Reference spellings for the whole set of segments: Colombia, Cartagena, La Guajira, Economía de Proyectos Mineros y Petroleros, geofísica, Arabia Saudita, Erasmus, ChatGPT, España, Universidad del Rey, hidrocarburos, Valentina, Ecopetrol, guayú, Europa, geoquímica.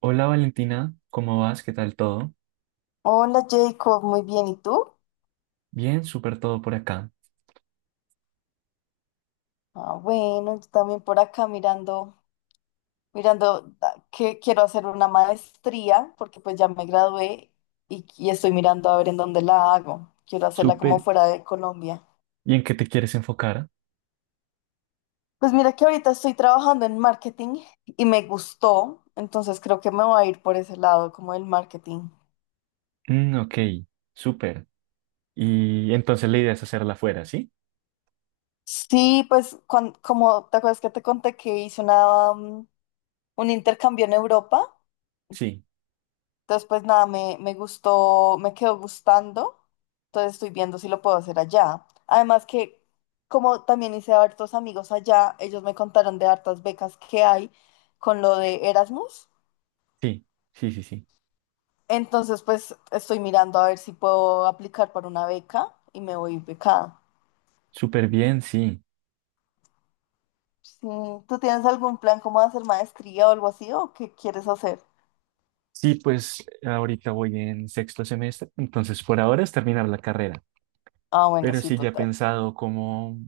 Hola Valentina, ¿cómo vas? ¿Qué tal todo? Hola Jacob, muy bien, ¿y tú? Bien, súper todo por acá. Ah, bueno, yo también por acá mirando, que quiero hacer una maestría porque pues ya me gradué y estoy mirando a ver en dónde la hago. Quiero hacerla como Súper. fuera de Colombia. ¿Y en qué te quieres enfocar? Pues mira que ahorita estoy trabajando en marketing y me gustó, entonces creo que me voy a ir por ese lado, como el marketing. Mm, ok, súper. Y entonces la idea es hacerla afuera, ¿sí? Sí, pues como te acuerdas que te conté que hice una un intercambio en Europa. Sí, Entonces, pues nada, me gustó, me quedó gustando. Entonces estoy viendo si lo puedo hacer allá. Además que como también hice hartos amigos allá, ellos me contaron de hartas becas que hay con lo de Erasmus. sí, sí, sí, sí. Entonces, pues estoy mirando a ver si puedo aplicar para una beca y me voy becada. Súper bien, sí. Sí, ¿tú tienes algún plan como de hacer maestría o algo así o qué quieres hacer? Sí, pues ahorita voy en sexto semestre, entonces por ahora es terminar la carrera. Ah, bueno, Pero sí, sí ya he total. pensado como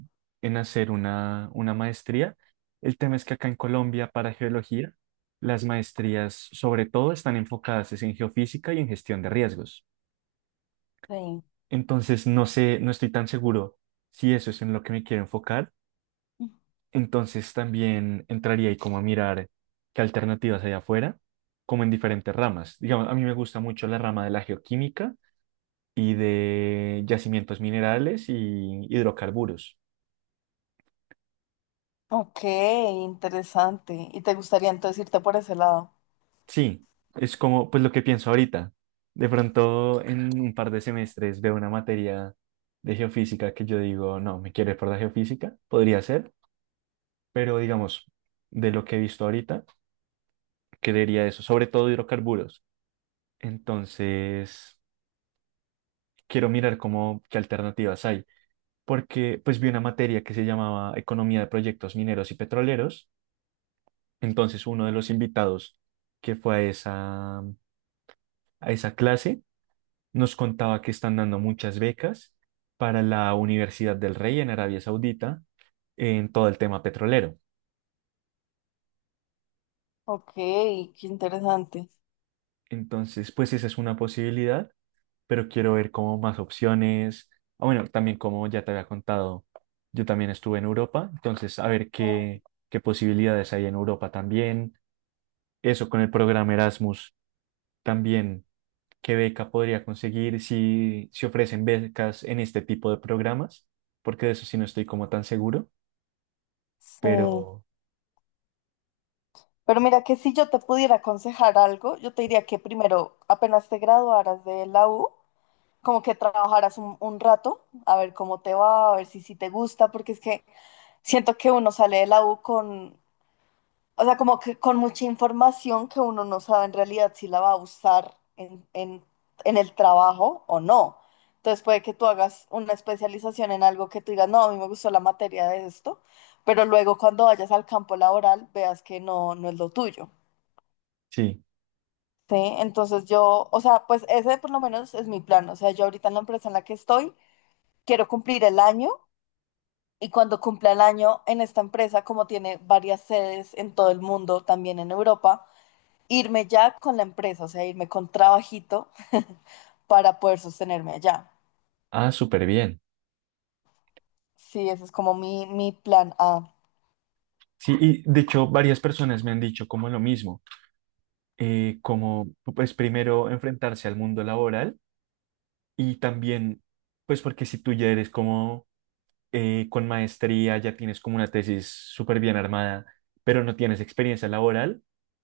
en hacer una maestría. El tema es que acá en Colombia, para geología, las maestrías sobre todo están enfocadas es en geofísica y en gestión de riesgos. Sí. Entonces, no sé, no estoy tan seguro si eso es en lo que me quiero enfocar. Entonces, también entraría ahí como a mirar qué alternativas hay afuera, como en diferentes ramas. Digamos, a mí me gusta mucho la rama de la geoquímica y de yacimientos minerales y hidrocarburos. Ok, interesante. ¿Y te gustaría entonces irte por ese lado? Sí, es como pues lo que pienso ahorita. De pronto en un par de semestres veo una materia de geofísica que yo digo, no, me quiero ir por la geofísica, podría ser, pero digamos, de lo que he visto ahorita, creería eso, sobre todo hidrocarburos. Entonces, quiero mirar cómo, qué alternativas hay, porque pues vi una materia que se llamaba Economía de Proyectos Mineros y Petroleros. Entonces, uno de los invitados que fue a esa clase nos contaba que están dando muchas becas para la Universidad del Rey en Arabia Saudita en todo el tema petrolero. Ok, qué interesante. Entonces, pues esa es una posibilidad, pero quiero ver como más opciones. Ah, bueno, también como ya te había contado, yo también estuve en Europa, entonces a ver qué, qué posibilidades hay en Europa también. Eso con el programa Erasmus también, qué beca podría conseguir si, si ofrecen becas en este tipo de programas, porque de eso sí no estoy como tan seguro, Sí. pero Pero mira que si yo te pudiera aconsejar algo, yo te diría que primero, apenas te graduaras de la U, como que trabajaras un rato, a ver cómo te va, a ver si, si te gusta, porque es que siento que uno sale de la U con, o sea, como que con mucha información que uno no sabe en realidad si la va a usar en en el trabajo o no. Entonces puede que tú hagas una especialización en algo que tú digas, no, a mí me gustó la materia de esto, pero luego cuando vayas al campo laboral veas que no, no es lo tuyo. sí, ¿Sí? Entonces yo, o sea, pues ese por lo menos es mi plan. O sea, yo ahorita en la empresa en la que estoy, quiero cumplir el año y cuando cumpla el año en esta empresa, como tiene varias sedes en todo el mundo, también en Europa, irme ya con la empresa, o sea, irme con trabajito para poder sostenerme allá. ah, súper bien. Sí, ese es como mi plan A. Sí, y de hecho varias personas me han dicho como lo mismo, como pues primero enfrentarse al mundo laboral y también pues porque si tú ya eres como con maestría, ya tienes como una tesis súper bien armada, pero no tienes experiencia laboral,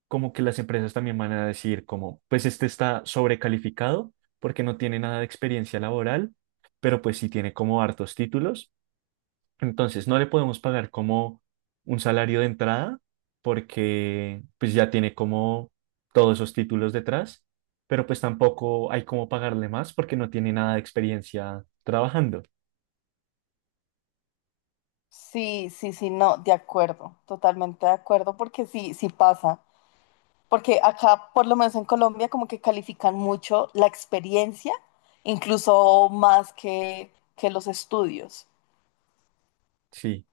como que las empresas también van a decir como pues este está sobrecalificado porque no tiene nada de experiencia laboral, pero pues sí tiene como hartos títulos. Entonces, no le podemos pagar como un salario de entrada porque pues ya tiene como todos esos títulos detrás, pero pues tampoco hay como pagarle más porque no tiene nada de experiencia trabajando. Sí, sí, sí, no, de acuerdo, totalmente de acuerdo, porque sí, sí pasa. Porque acá, por lo menos en Colombia, como que califican mucho la experiencia, incluso más que los estudios. Sí,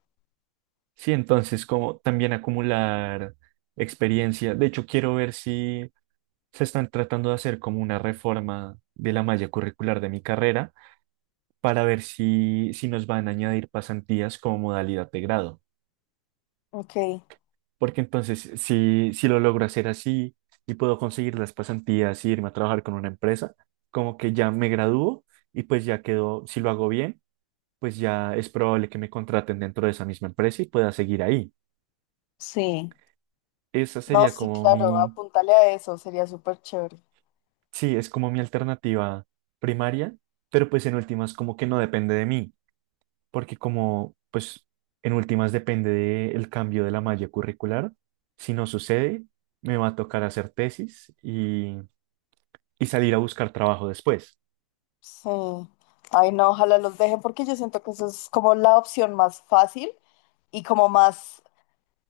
sí, entonces como también acumular experiencia. De hecho, quiero ver si se están tratando de hacer como una reforma de la malla curricular de mi carrera para ver si, si nos van a añadir pasantías como modalidad de grado. Ok, Porque entonces, si, si lo logro hacer así y puedo conseguir las pasantías y irme a trabajar con una empresa, como que ya me gradúo y pues ya quedo, si lo hago bien, pues ya es probable que me contraten dentro de esa misma empresa y pueda seguir ahí. sí. Esa No, sería sí, como claro, mi, apúntale a eso, sería súper chévere. sí, es como mi alternativa primaria, pero pues en últimas como que no depende de mí, porque como pues en últimas depende del cambio de la malla curricular, si no sucede, me va a tocar hacer tesis y salir a buscar trabajo después. Sí. Ay, no, ojalá los dejen porque yo siento que eso es como la opción más fácil y como más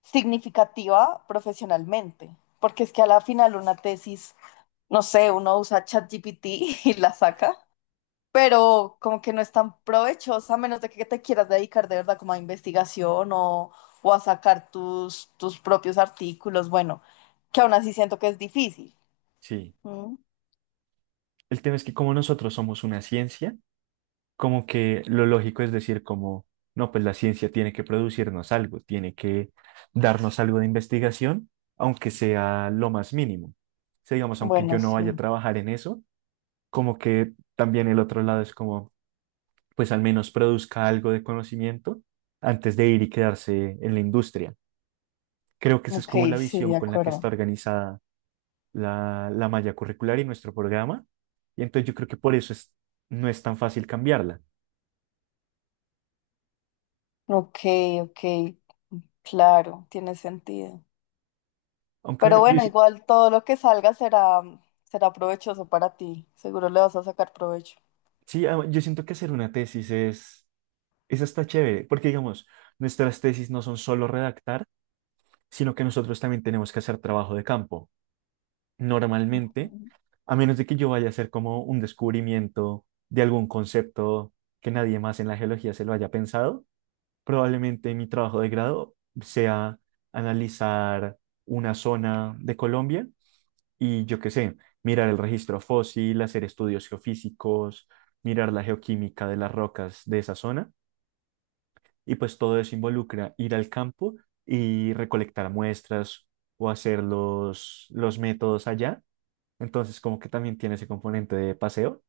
significativa profesionalmente. Porque es que a la final una tesis, no sé, uno usa ChatGPT y la saca, pero como que no es tan provechosa a menos de que te quieras dedicar de verdad como a investigación o a sacar tus propios artículos. Bueno, que aún así siento que es difícil. Sí. ¿Mm? El tema es que como nosotros somos una ciencia, como que lo lógico es decir como, no, pues la ciencia tiene que producirnos algo, tiene que darnos algo de investigación, aunque sea lo más mínimo. O sea, digamos, aunque yo Bueno, no vaya a sí. trabajar en eso, como que también el otro lado es como, pues al menos produzca algo de conocimiento antes de ir y quedarse en la industria. Creo que esa es Ok, como la sí, visión de con la que está acuerdo. organizada la, la malla curricular y nuestro programa. Y entonces yo creo que por eso es, no es tan fácil cambiarla. Ok, ok. Claro, tiene sentido. Aunque Pero bueno, yo, bueno, sí, igual todo lo que salga será, será provechoso para ti. Seguro le vas a sacar provecho. sí, ah, yo siento que hacer una tesis es hasta chévere, porque digamos, nuestras tesis no son solo redactar, sino que nosotros también tenemos que hacer trabajo de campo. Normalmente, Ujú. a menos de que yo vaya a hacer como un descubrimiento de algún concepto que nadie más en la geología se lo haya pensado, probablemente mi trabajo de grado sea analizar una zona de Colombia y yo qué sé, mirar el registro fósil, hacer estudios geofísicos, mirar la geoquímica de las rocas de esa zona, y pues todo eso involucra ir al campo y recolectar muestras o hacer los métodos allá. Entonces, como que también tiene ese componente de paseo.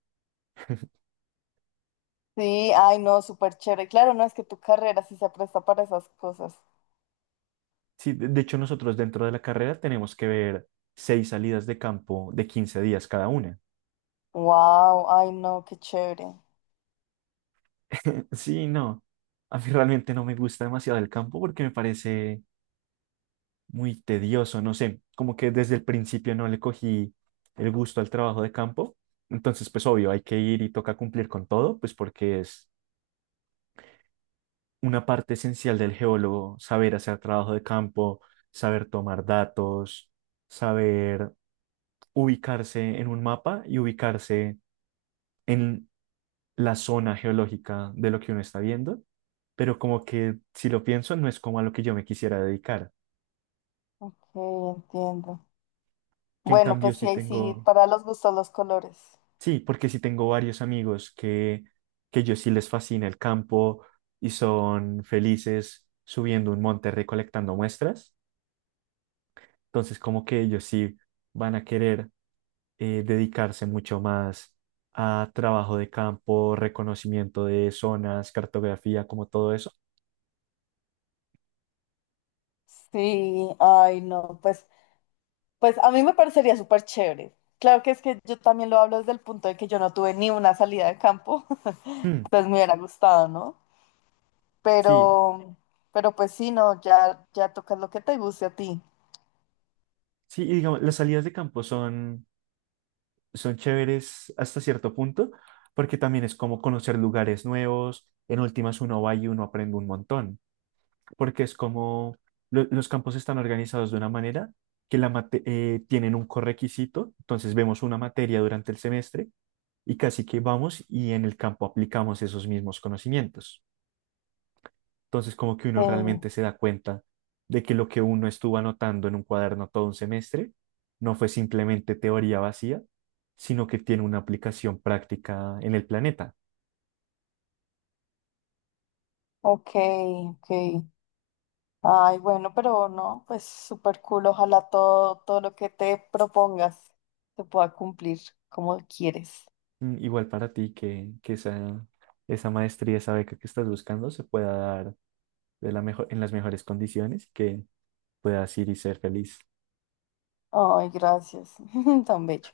Sí, ay, no, súper chévere. Claro, no es que tu carrera sí se presta para esas cosas. Sí, de hecho, nosotros dentro de la carrera tenemos que ver 6 salidas de campo de 15 días cada una. Wow, ay, no, qué chévere. Sí, no. A mí realmente no me gusta demasiado el campo porque me parece muy tedioso, no sé, como que desde el principio no le cogí el gusto al trabajo de campo. Entonces, pues obvio, hay que ir y toca cumplir con todo, pues porque es una parte esencial del geólogo, saber hacer trabajo de campo, saber tomar datos, saber ubicarse en un mapa y ubicarse en la zona geológica de lo que uno está viendo. Pero como que si lo pienso, no es como a lo que yo me quisiera dedicar, Sí, entiendo. que en Bueno, cambio pues sí, sí ahí sí, tengo. para los gustos, los colores. Sí, porque sí tengo varios amigos que yo sí les fascina el campo y son felices subiendo un monte recolectando muestras. Entonces, como que ellos sí van a querer dedicarse mucho más a trabajo de campo, reconocimiento de zonas, cartografía, como todo eso. Sí, ay, no, pues, pues a mí me parecería súper chévere. Claro que es que yo también lo hablo desde el punto de que yo no tuve ni una salida de campo, Mm, pues me hubiera gustado, ¿no? sí, Pero, pero pues sí, no, ya, ya tocas lo que te guste a ti. sí, y digamos, las salidas de campo son, son chéveres hasta cierto punto, porque también es como conocer lugares nuevos. En últimas, uno va y uno aprende un montón. Porque es como los campos están organizados de una manera que tienen un correquisito, entonces vemos una materia durante el semestre y casi que vamos y en el campo aplicamos esos mismos conocimientos. Entonces como que Sí, uno realmente se da cuenta de que lo que uno estuvo anotando en un cuaderno todo un semestre no fue simplemente teoría vacía, sino que tiene una aplicación práctica en el planeta. ok, ok. Ay, bueno, pero no, pues súper cool. Ojalá todo, todo lo que te propongas se pueda cumplir como quieres. Mm, igual para ti que esa maestría, esa beca que estás buscando se pueda dar de la mejor, en las mejores condiciones y que puedas ir y ser feliz. Ay, gracias. Tan bello.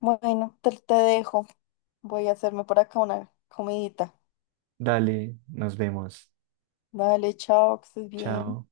Bueno, te dejo. Voy a hacerme por acá una comidita. Dale, nos vemos. Dale, chao, que estés bien. Chao.